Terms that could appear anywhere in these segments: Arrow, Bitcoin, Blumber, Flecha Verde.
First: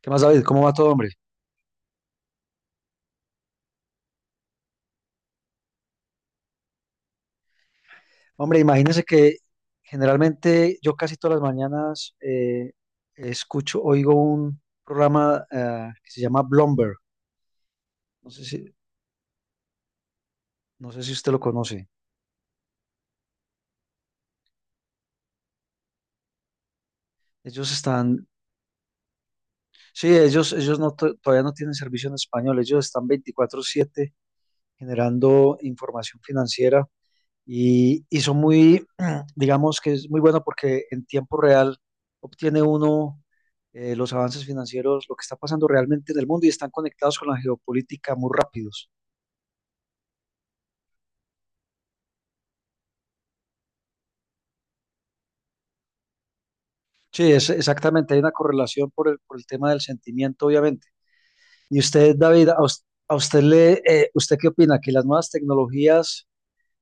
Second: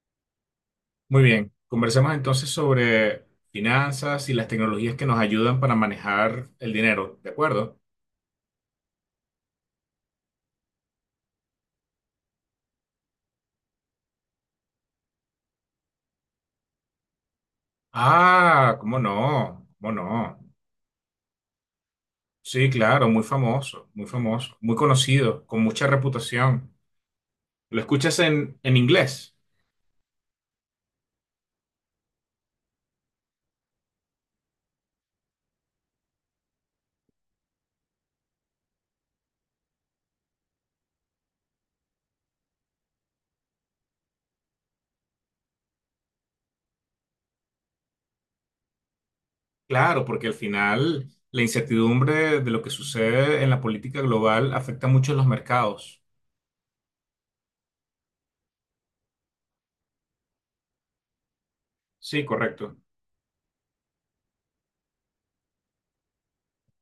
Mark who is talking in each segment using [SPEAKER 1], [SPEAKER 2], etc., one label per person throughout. [SPEAKER 1] ¿Qué más, David? ¿Cómo va todo, hombre?
[SPEAKER 2] Muy bien, conversemos entonces sobre finanzas y las tecnologías que nos ayudan para manejar el dinero, ¿de acuerdo?
[SPEAKER 1] Hombre, imagínese que generalmente yo casi todas las mañanas escucho, oigo un programa que se llama Blumber. No sé si,
[SPEAKER 2] Ah, ¿cómo no? ¿Cómo no?
[SPEAKER 1] no sé si usted lo conoce.
[SPEAKER 2] Sí, claro, muy famoso, muy famoso, muy conocido, con mucha reputación.
[SPEAKER 1] Ellos
[SPEAKER 2] ¿Lo escuchas
[SPEAKER 1] están,
[SPEAKER 2] en inglés?
[SPEAKER 1] sí, ellos no, todavía no tienen servicio en español. Ellos están 24/7 generando información financiera y son muy, digamos que es muy bueno porque en tiempo real obtiene uno los avances financieros, lo que está pasando realmente en el mundo y están conectados con la geopolítica muy rápidos.
[SPEAKER 2] Claro, porque al final la incertidumbre de lo que sucede en la política global afecta mucho a los mercados.
[SPEAKER 1] Sí, es, exactamente, hay una correlación por el tema del sentimiento, obviamente. Y usted,
[SPEAKER 2] Sí,
[SPEAKER 1] David,
[SPEAKER 2] correcto.
[SPEAKER 1] a usted le, ¿usted qué opina? ¿Que las nuevas tecnologías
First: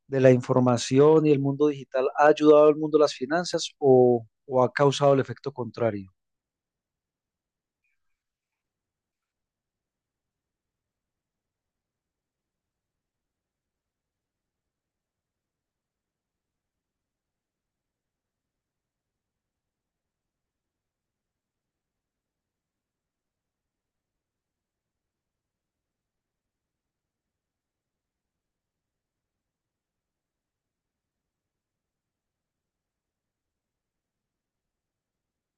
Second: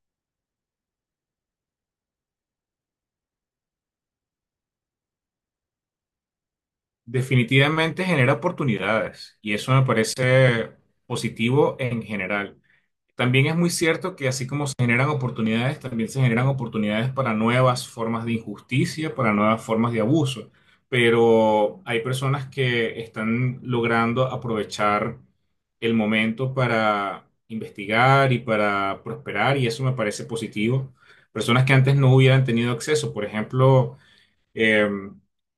[SPEAKER 1] de la información y el mundo digital ha ayudado al mundo de las finanzas o ha causado el efecto contrario?
[SPEAKER 2] Definitivamente genera oportunidades y eso me parece positivo en general. También es muy cierto que así como se generan oportunidades, también se generan oportunidades para nuevas formas de injusticia, para nuevas formas de abuso. Pero hay personas que están logrando aprovechar el momento para investigar y para prosperar, y eso me parece positivo. Personas que antes no hubieran tenido acceso, por ejemplo, eh,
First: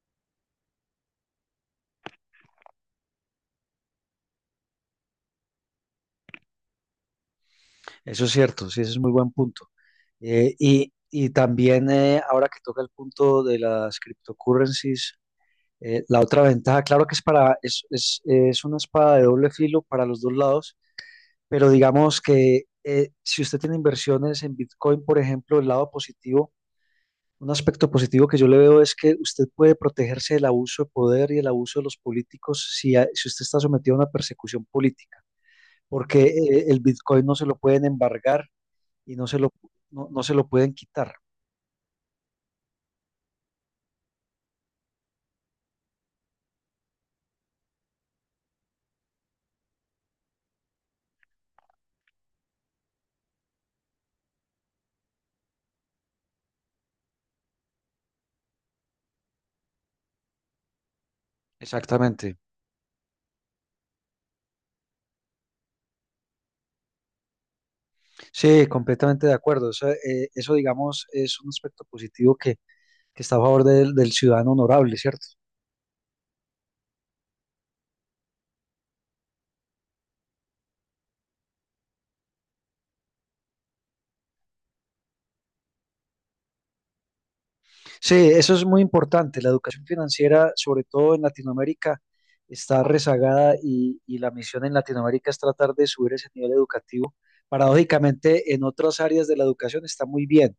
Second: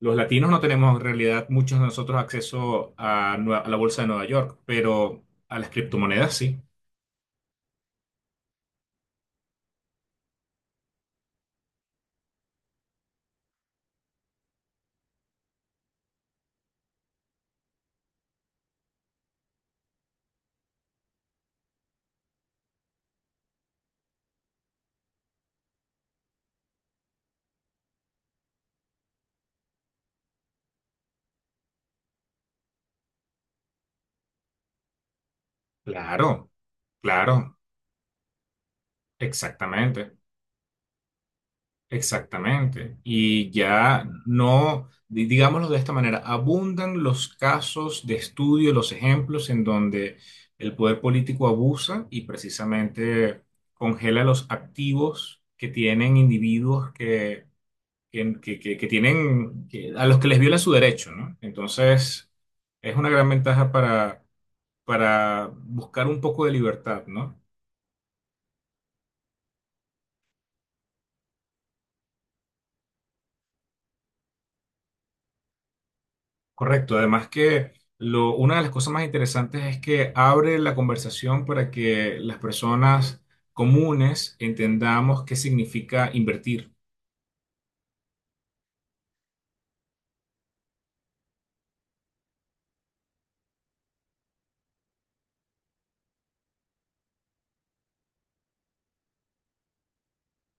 [SPEAKER 2] los latinos no tenemos en realidad muchos de nosotros acceso a, a la bolsa de Nueva York, pero a las criptomonedas sí.
[SPEAKER 1] Eso es cierto, sí, ese es muy buen punto. Y también ahora que toca el punto de las cryptocurrencies, la otra ventaja, claro que es para, es, es una espada de doble filo para los dos lados, pero digamos que si usted tiene inversiones en Bitcoin, por ejemplo, el lado positivo, un aspecto positivo que yo le veo es que usted puede protegerse del abuso de poder y el abuso de los políticos si usted está sometido a una persecución política, porque
[SPEAKER 2] Claro,
[SPEAKER 1] el Bitcoin no se lo
[SPEAKER 2] claro,
[SPEAKER 1] pueden embargar y
[SPEAKER 2] exactamente,
[SPEAKER 1] no se lo pueden quitar.
[SPEAKER 2] exactamente. Y ya no, digámoslo de esta manera, abundan los casos de estudio, los ejemplos en donde el poder político abusa y precisamente congela los activos que tienen individuos que tienen, a los que les viola su derecho, ¿no? Entonces,
[SPEAKER 1] Exactamente.
[SPEAKER 2] es una gran ventaja para buscar un poco de libertad, ¿no?
[SPEAKER 1] Sí, completamente de acuerdo. Eso, digamos, es un aspecto positivo que está a favor del ciudadano honorable, ¿cierto?
[SPEAKER 2] Correcto, además que lo, una de las cosas más interesantes es que abre la conversación para que las personas comunes entendamos qué significa invertir.
[SPEAKER 1] Sí, eso es muy importante. La educación financiera, sobre todo en Latinoamérica, está rezagada y la misión en Latinoamérica es tratar de subir ese nivel educativo. Paradójicamente, en otras áreas de la educación está muy bien,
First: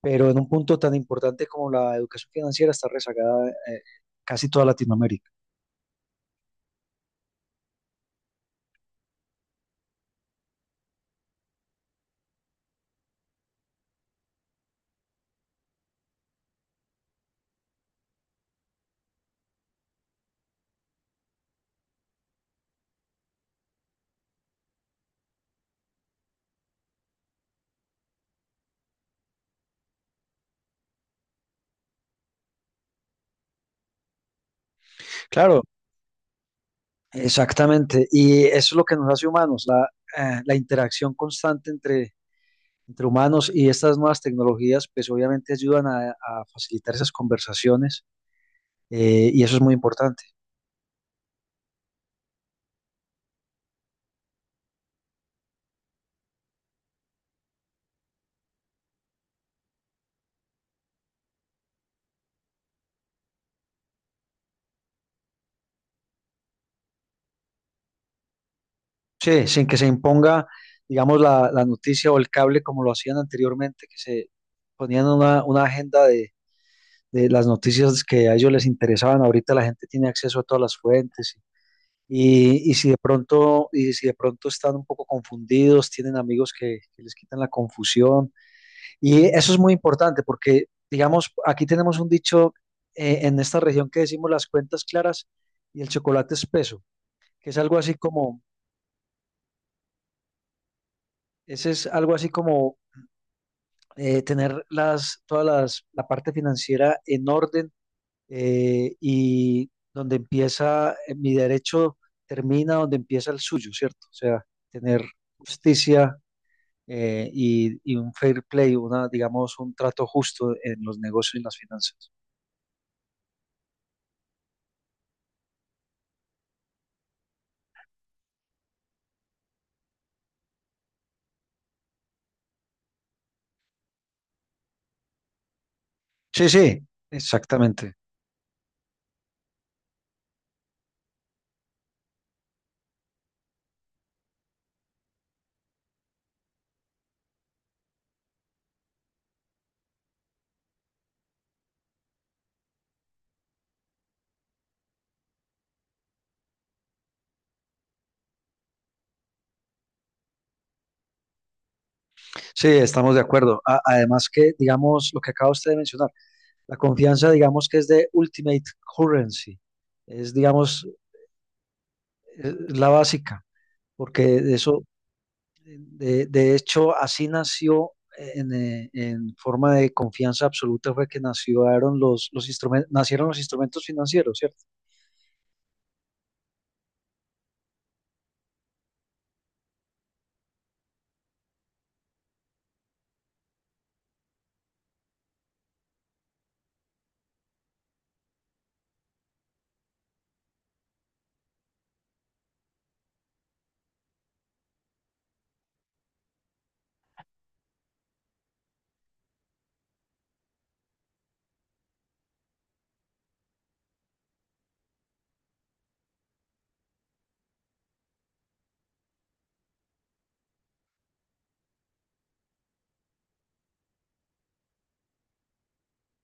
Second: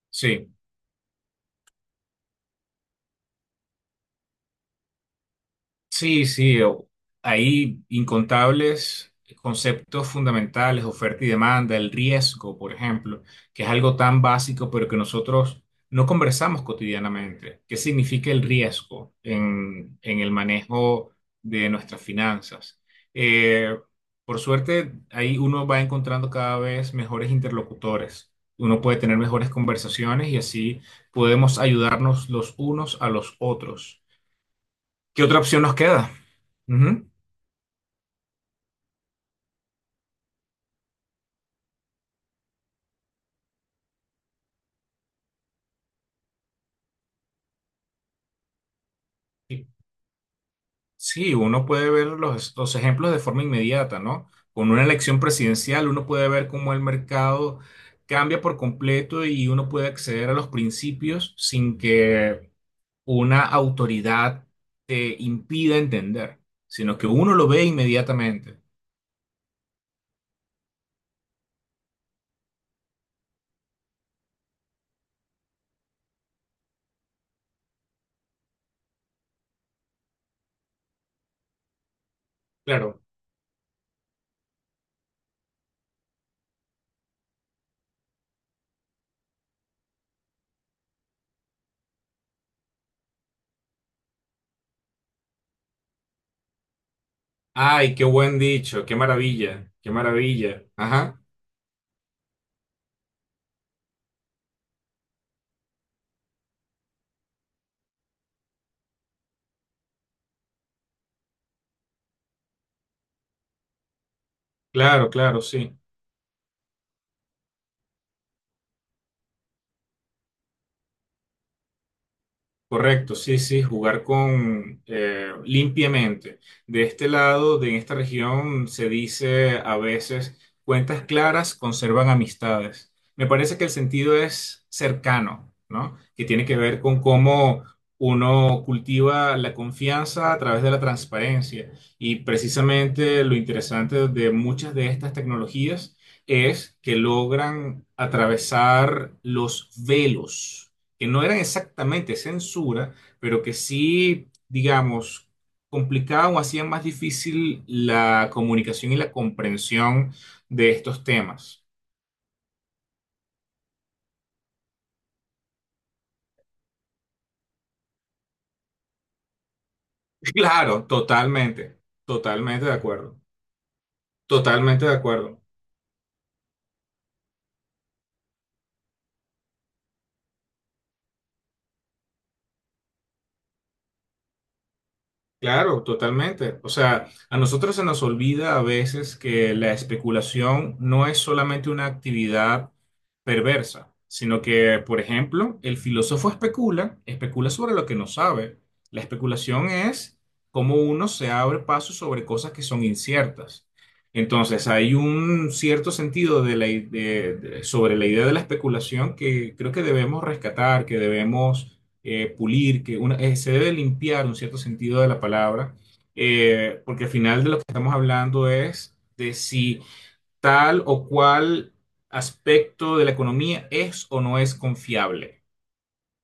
[SPEAKER 1] pero en un
[SPEAKER 2] Sí,
[SPEAKER 1] punto tan importante como la educación financiera está rezagada, casi toda Latinoamérica.
[SPEAKER 2] Sí, sí, o- hay incontables conceptos fundamentales, oferta y demanda, el riesgo, por ejemplo, que es algo tan básico, pero que nosotros no conversamos cotidianamente. ¿Qué significa el riesgo en el manejo de nuestras finanzas? Eh, por suerte, ahí uno va encontrando cada vez mejores interlocutores. Uno puede tener mejores conversaciones y así podemos ayudarnos los unos a los otros. ¿Qué otra opción
[SPEAKER 1] Claro,
[SPEAKER 2] nos queda? Ujú.
[SPEAKER 1] exactamente, y eso es lo que nos hace humanos, la interacción constante entre humanos y estas nuevas tecnologías, pues obviamente ayudan a facilitar esas conversaciones y eso es
[SPEAKER 2] Y-
[SPEAKER 1] muy importante.
[SPEAKER 2] Sí, uno puede ver los ejemplos de forma inmediata, ¿no? Con una elección presidencial, uno puede ver cómo el mercado cambia por completo y uno puede acceder a los principios sin que una autoridad te impida entender, sino que uno lo ve inmediatamente.
[SPEAKER 1] Sí, sin que se imponga, digamos, la noticia o el cable como lo hacían anteriormente, que se ponían una agenda de las noticias que a ellos les interesaban. Ahorita la gente tiene acceso a todas las fuentes.
[SPEAKER 2] Claro.
[SPEAKER 1] Y si de pronto están un poco confundidos, tienen amigos que les quitan la confusión. Y eso es muy importante porque, digamos, aquí tenemos un dicho en esta región que decimos las cuentas claras y el chocolate espeso, que es algo así
[SPEAKER 2] Ay, qué buen
[SPEAKER 1] como,
[SPEAKER 2] dicho, qué maravilla, qué maravilla. Ajá,
[SPEAKER 1] ese es algo así como tener la parte financiera en orden y donde empieza mi derecho termina donde empieza el suyo, ¿cierto? O sea, tener
[SPEAKER 2] claro, claro, sí.
[SPEAKER 1] justicia y un fair play, una, digamos, un trato justo en los negocios y las finanzas.
[SPEAKER 2] Correcto, sí, sí, jugar con limpiamente. De este lado, de esta región, se dice a veces, cuentas claras conservan amistades. Me parece que el sentido es cercano, ¿no? Que tiene
[SPEAKER 1] Sí,
[SPEAKER 2] que ver
[SPEAKER 1] sí,
[SPEAKER 2] con cómo
[SPEAKER 1] exactamente.
[SPEAKER 2] uno cultiva la confianza a través de la transparencia. Y precisamente lo interesante de muchas de estas tecnologías es que logran atravesar los velos que no eran exactamente censura, pero que sí, digamos, complicaban o hacían más difícil la comunicación y la comprensión de estos temas.
[SPEAKER 1] Sí, estamos de acuerdo. Además que, digamos, lo que acaba usted de mencionar, la confianza, digamos, que es de ultimate currency, es, digamos,
[SPEAKER 2] Claro, totalmente, totalmente de
[SPEAKER 1] la
[SPEAKER 2] acuerdo,
[SPEAKER 1] básica, porque de eso,
[SPEAKER 2] totalmente de acuerdo.
[SPEAKER 1] de hecho, así nació. En forma de confianza absoluta fue que nacieron los instrumentos, nacieron los instrumentos financieros, ¿cierto?
[SPEAKER 2] Claro, totalmente. O sea, a nosotros se nos olvida a veces que la especulación no es solamente una actividad perversa, sino que, por ejemplo, el filósofo especula, especula sobre lo que no sabe. La especulación es cómo uno se abre paso sobre cosas que son inciertas. Entonces, hay un cierto sentido de sobre la idea de la especulación que creo que debemos rescatar, que debemos pulir, que una, se debe limpiar un cierto sentido de la palabra, porque al final de lo que estamos hablando es de si tal o cual aspecto de la economía es o no es confiable.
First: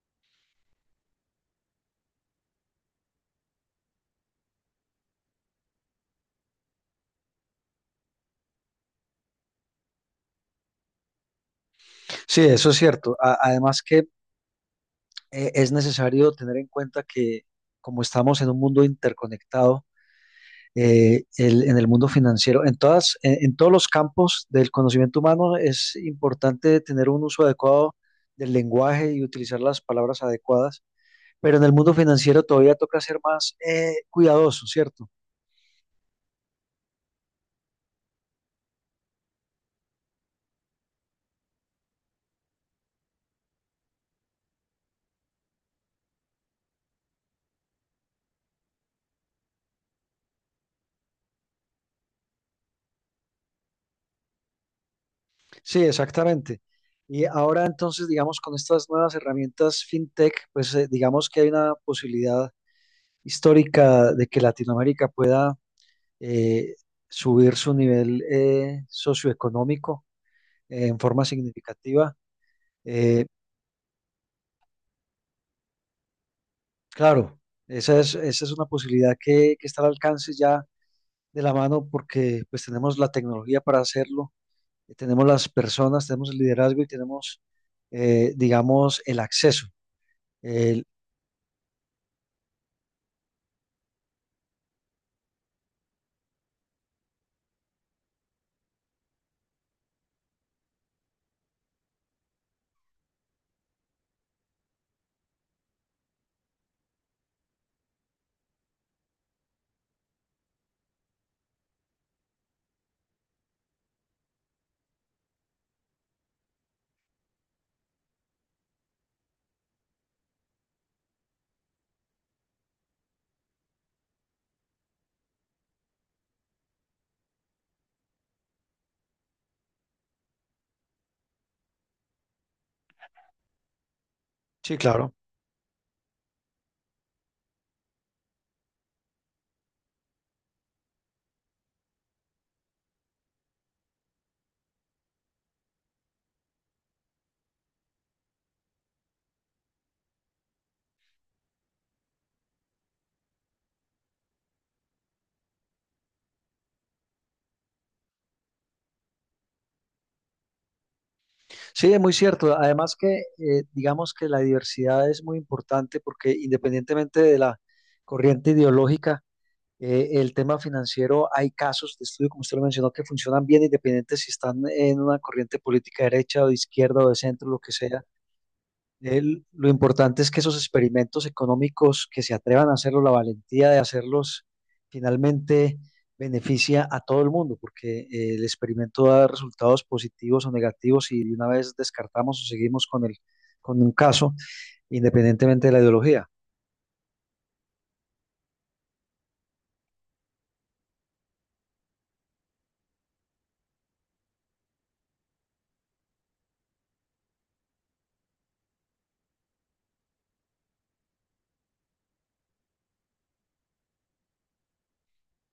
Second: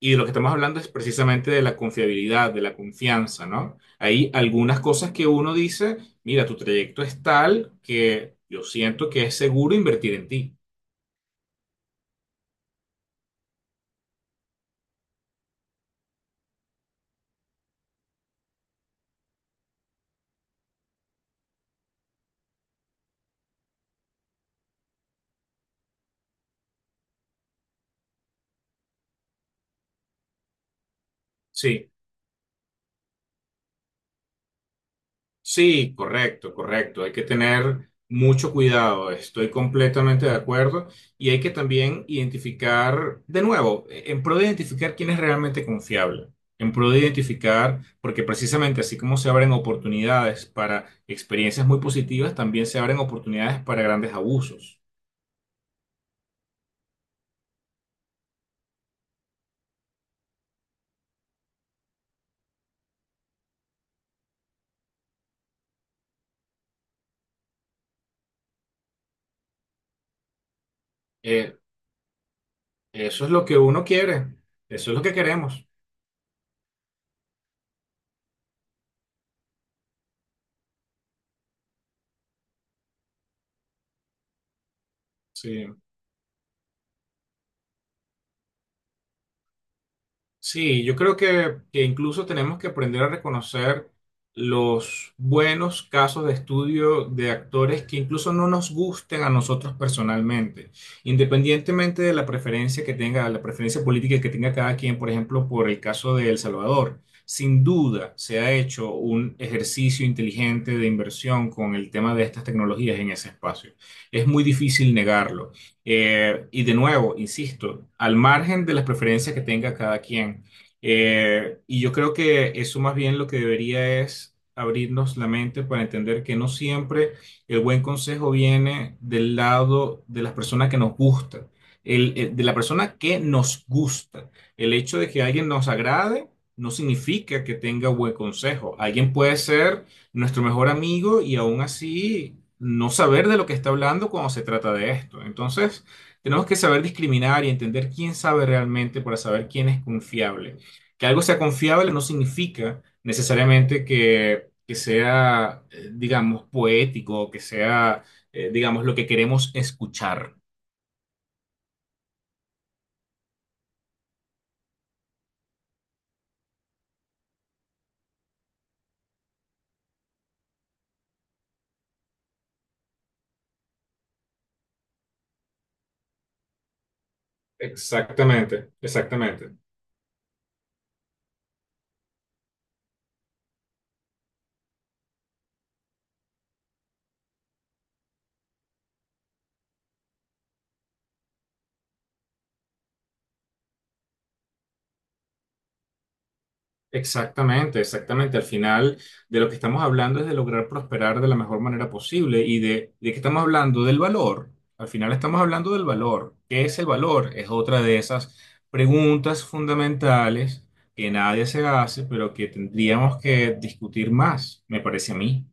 [SPEAKER 2] Y de lo que estamos hablando es precisamente de la confiabilidad, de la confianza, ¿no? Hay algunas cosas que uno dice, mira, tu trayecto es tal que yo siento que es seguro invertir en ti.
[SPEAKER 1] Sí, eso es cierto. Además que es necesario tener en cuenta que como estamos en un mundo interconectado, en el mundo financiero, en todos los campos del conocimiento humano es importante tener un uso adecuado del lenguaje y utilizar las palabras adecuadas, pero en el
[SPEAKER 2] Sí.
[SPEAKER 1] mundo financiero todavía toca ser más cuidadoso, ¿cierto?
[SPEAKER 2] Sí, correcto, correcto. Hay que tener mucho cuidado. Estoy completamente de acuerdo. Y hay que también identificar, de nuevo, en pro de identificar quién es realmente confiable. En pro de identificar, porque precisamente así como se abren oportunidades para experiencias muy positivas, también se abren oportunidades para grandes abusos.
[SPEAKER 1] Sí, exactamente. Y ahora entonces, digamos, con estas nuevas herramientas fintech, pues digamos que hay una posibilidad histórica de que Latinoamérica pueda eh, subir su nivel socioeconómico en forma
[SPEAKER 2] Eh,
[SPEAKER 1] significativa.
[SPEAKER 2] eso
[SPEAKER 1] Eh,
[SPEAKER 2] es lo que uno quiere. Eso es lo que queremos.
[SPEAKER 1] claro, esa es una posibilidad que está al alcance ya de la mano porque pues tenemos la tecnología para hacerlo, tenemos las
[SPEAKER 2] Sí.
[SPEAKER 1] personas, tenemos el liderazgo y tenemos, digamos, el acceso.
[SPEAKER 2] Sí,
[SPEAKER 1] El-
[SPEAKER 2] yo creo que incluso tenemos que aprender a reconocer los buenos casos de estudio de actores que incluso no nos gusten a nosotros personalmente, independientemente de la preferencia que tenga, la preferencia política que tenga cada quien, por ejemplo, por el caso de El Salvador. Sin duda se ha hecho un ejercicio inteligente de inversión con el tema de estas tecnologías en ese espacio. Es muy difícil negarlo. Y de nuevo, insisto, al margen de las preferencias que tenga cada quien. Y yo creo que eso más bien lo que debería es abrirnos la mente para entender que no siempre el buen consejo viene del lado de las personas que nos gusta, de la persona que nos gusta. El
[SPEAKER 1] sí,
[SPEAKER 2] hecho de
[SPEAKER 1] claro.
[SPEAKER 2] que alguien nos agrade no significa que tenga buen consejo. Alguien puede ser nuestro mejor amigo y aún así no saber de lo que está hablando cuando se trata de esto. Entonces, tenemos que saber discriminar y entender quién sabe realmente para saber quién es confiable. Que algo sea confiable no significa necesariamente que sea, digamos, poético, o que sea, digamos, lo que queremos escuchar.
[SPEAKER 1] Sí, es muy cierto. Además que digamos que la diversidad es muy importante porque independientemente de la corriente ideológica, el tema financiero, hay casos de estudio, como usted lo mencionó, que funcionan bien independientes si están en una corriente política derecha o de izquierda o de centro, lo que sea.
[SPEAKER 2] Exactamente, exactamente.
[SPEAKER 1] Lo importante es que esos experimentos económicos que se atrevan a hacerlo, la valentía de hacerlos, finalmente beneficia a todo el mundo, porque el experimento da resultados positivos o negativos y de una vez descartamos o seguimos con un caso, independientemente de la ideología.
[SPEAKER 2] Exactamente, exactamente. Al final de lo que estamos hablando es de lograr prosperar de la mejor manera posible y de qué estamos hablando del valor. Al final estamos hablando del valor. ¿Qué es el valor? Es otra de esas preguntas fundamentales que nadie se hace, pero que tendríamos que discutir más, me parece a mí.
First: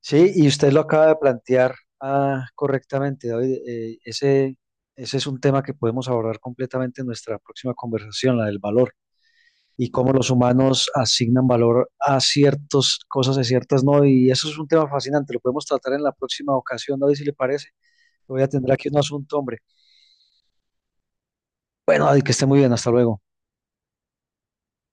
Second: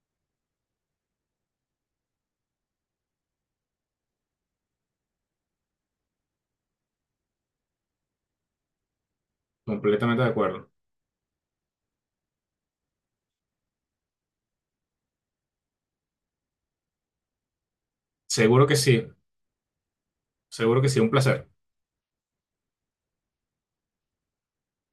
[SPEAKER 1] Sí, y usted lo acaba de plantear ah, correctamente, David. Ese es un tema que podemos abordar completamente en nuestra próxima conversación, la del valor y cómo
[SPEAKER 2] Completamente
[SPEAKER 1] los
[SPEAKER 2] de acuerdo.
[SPEAKER 1] humanos asignan valor a ciertas cosas, a ciertas no. Y eso es un tema fascinante, lo podemos tratar en la próxima ocasión, David, si le parece. Voy a
[SPEAKER 2] Seguro
[SPEAKER 1] tener
[SPEAKER 2] que
[SPEAKER 1] aquí un
[SPEAKER 2] sí,
[SPEAKER 1] asunto, hombre.
[SPEAKER 2] seguro que sí, un placer.
[SPEAKER 1] Bueno, David, que esté muy bien, hasta luego.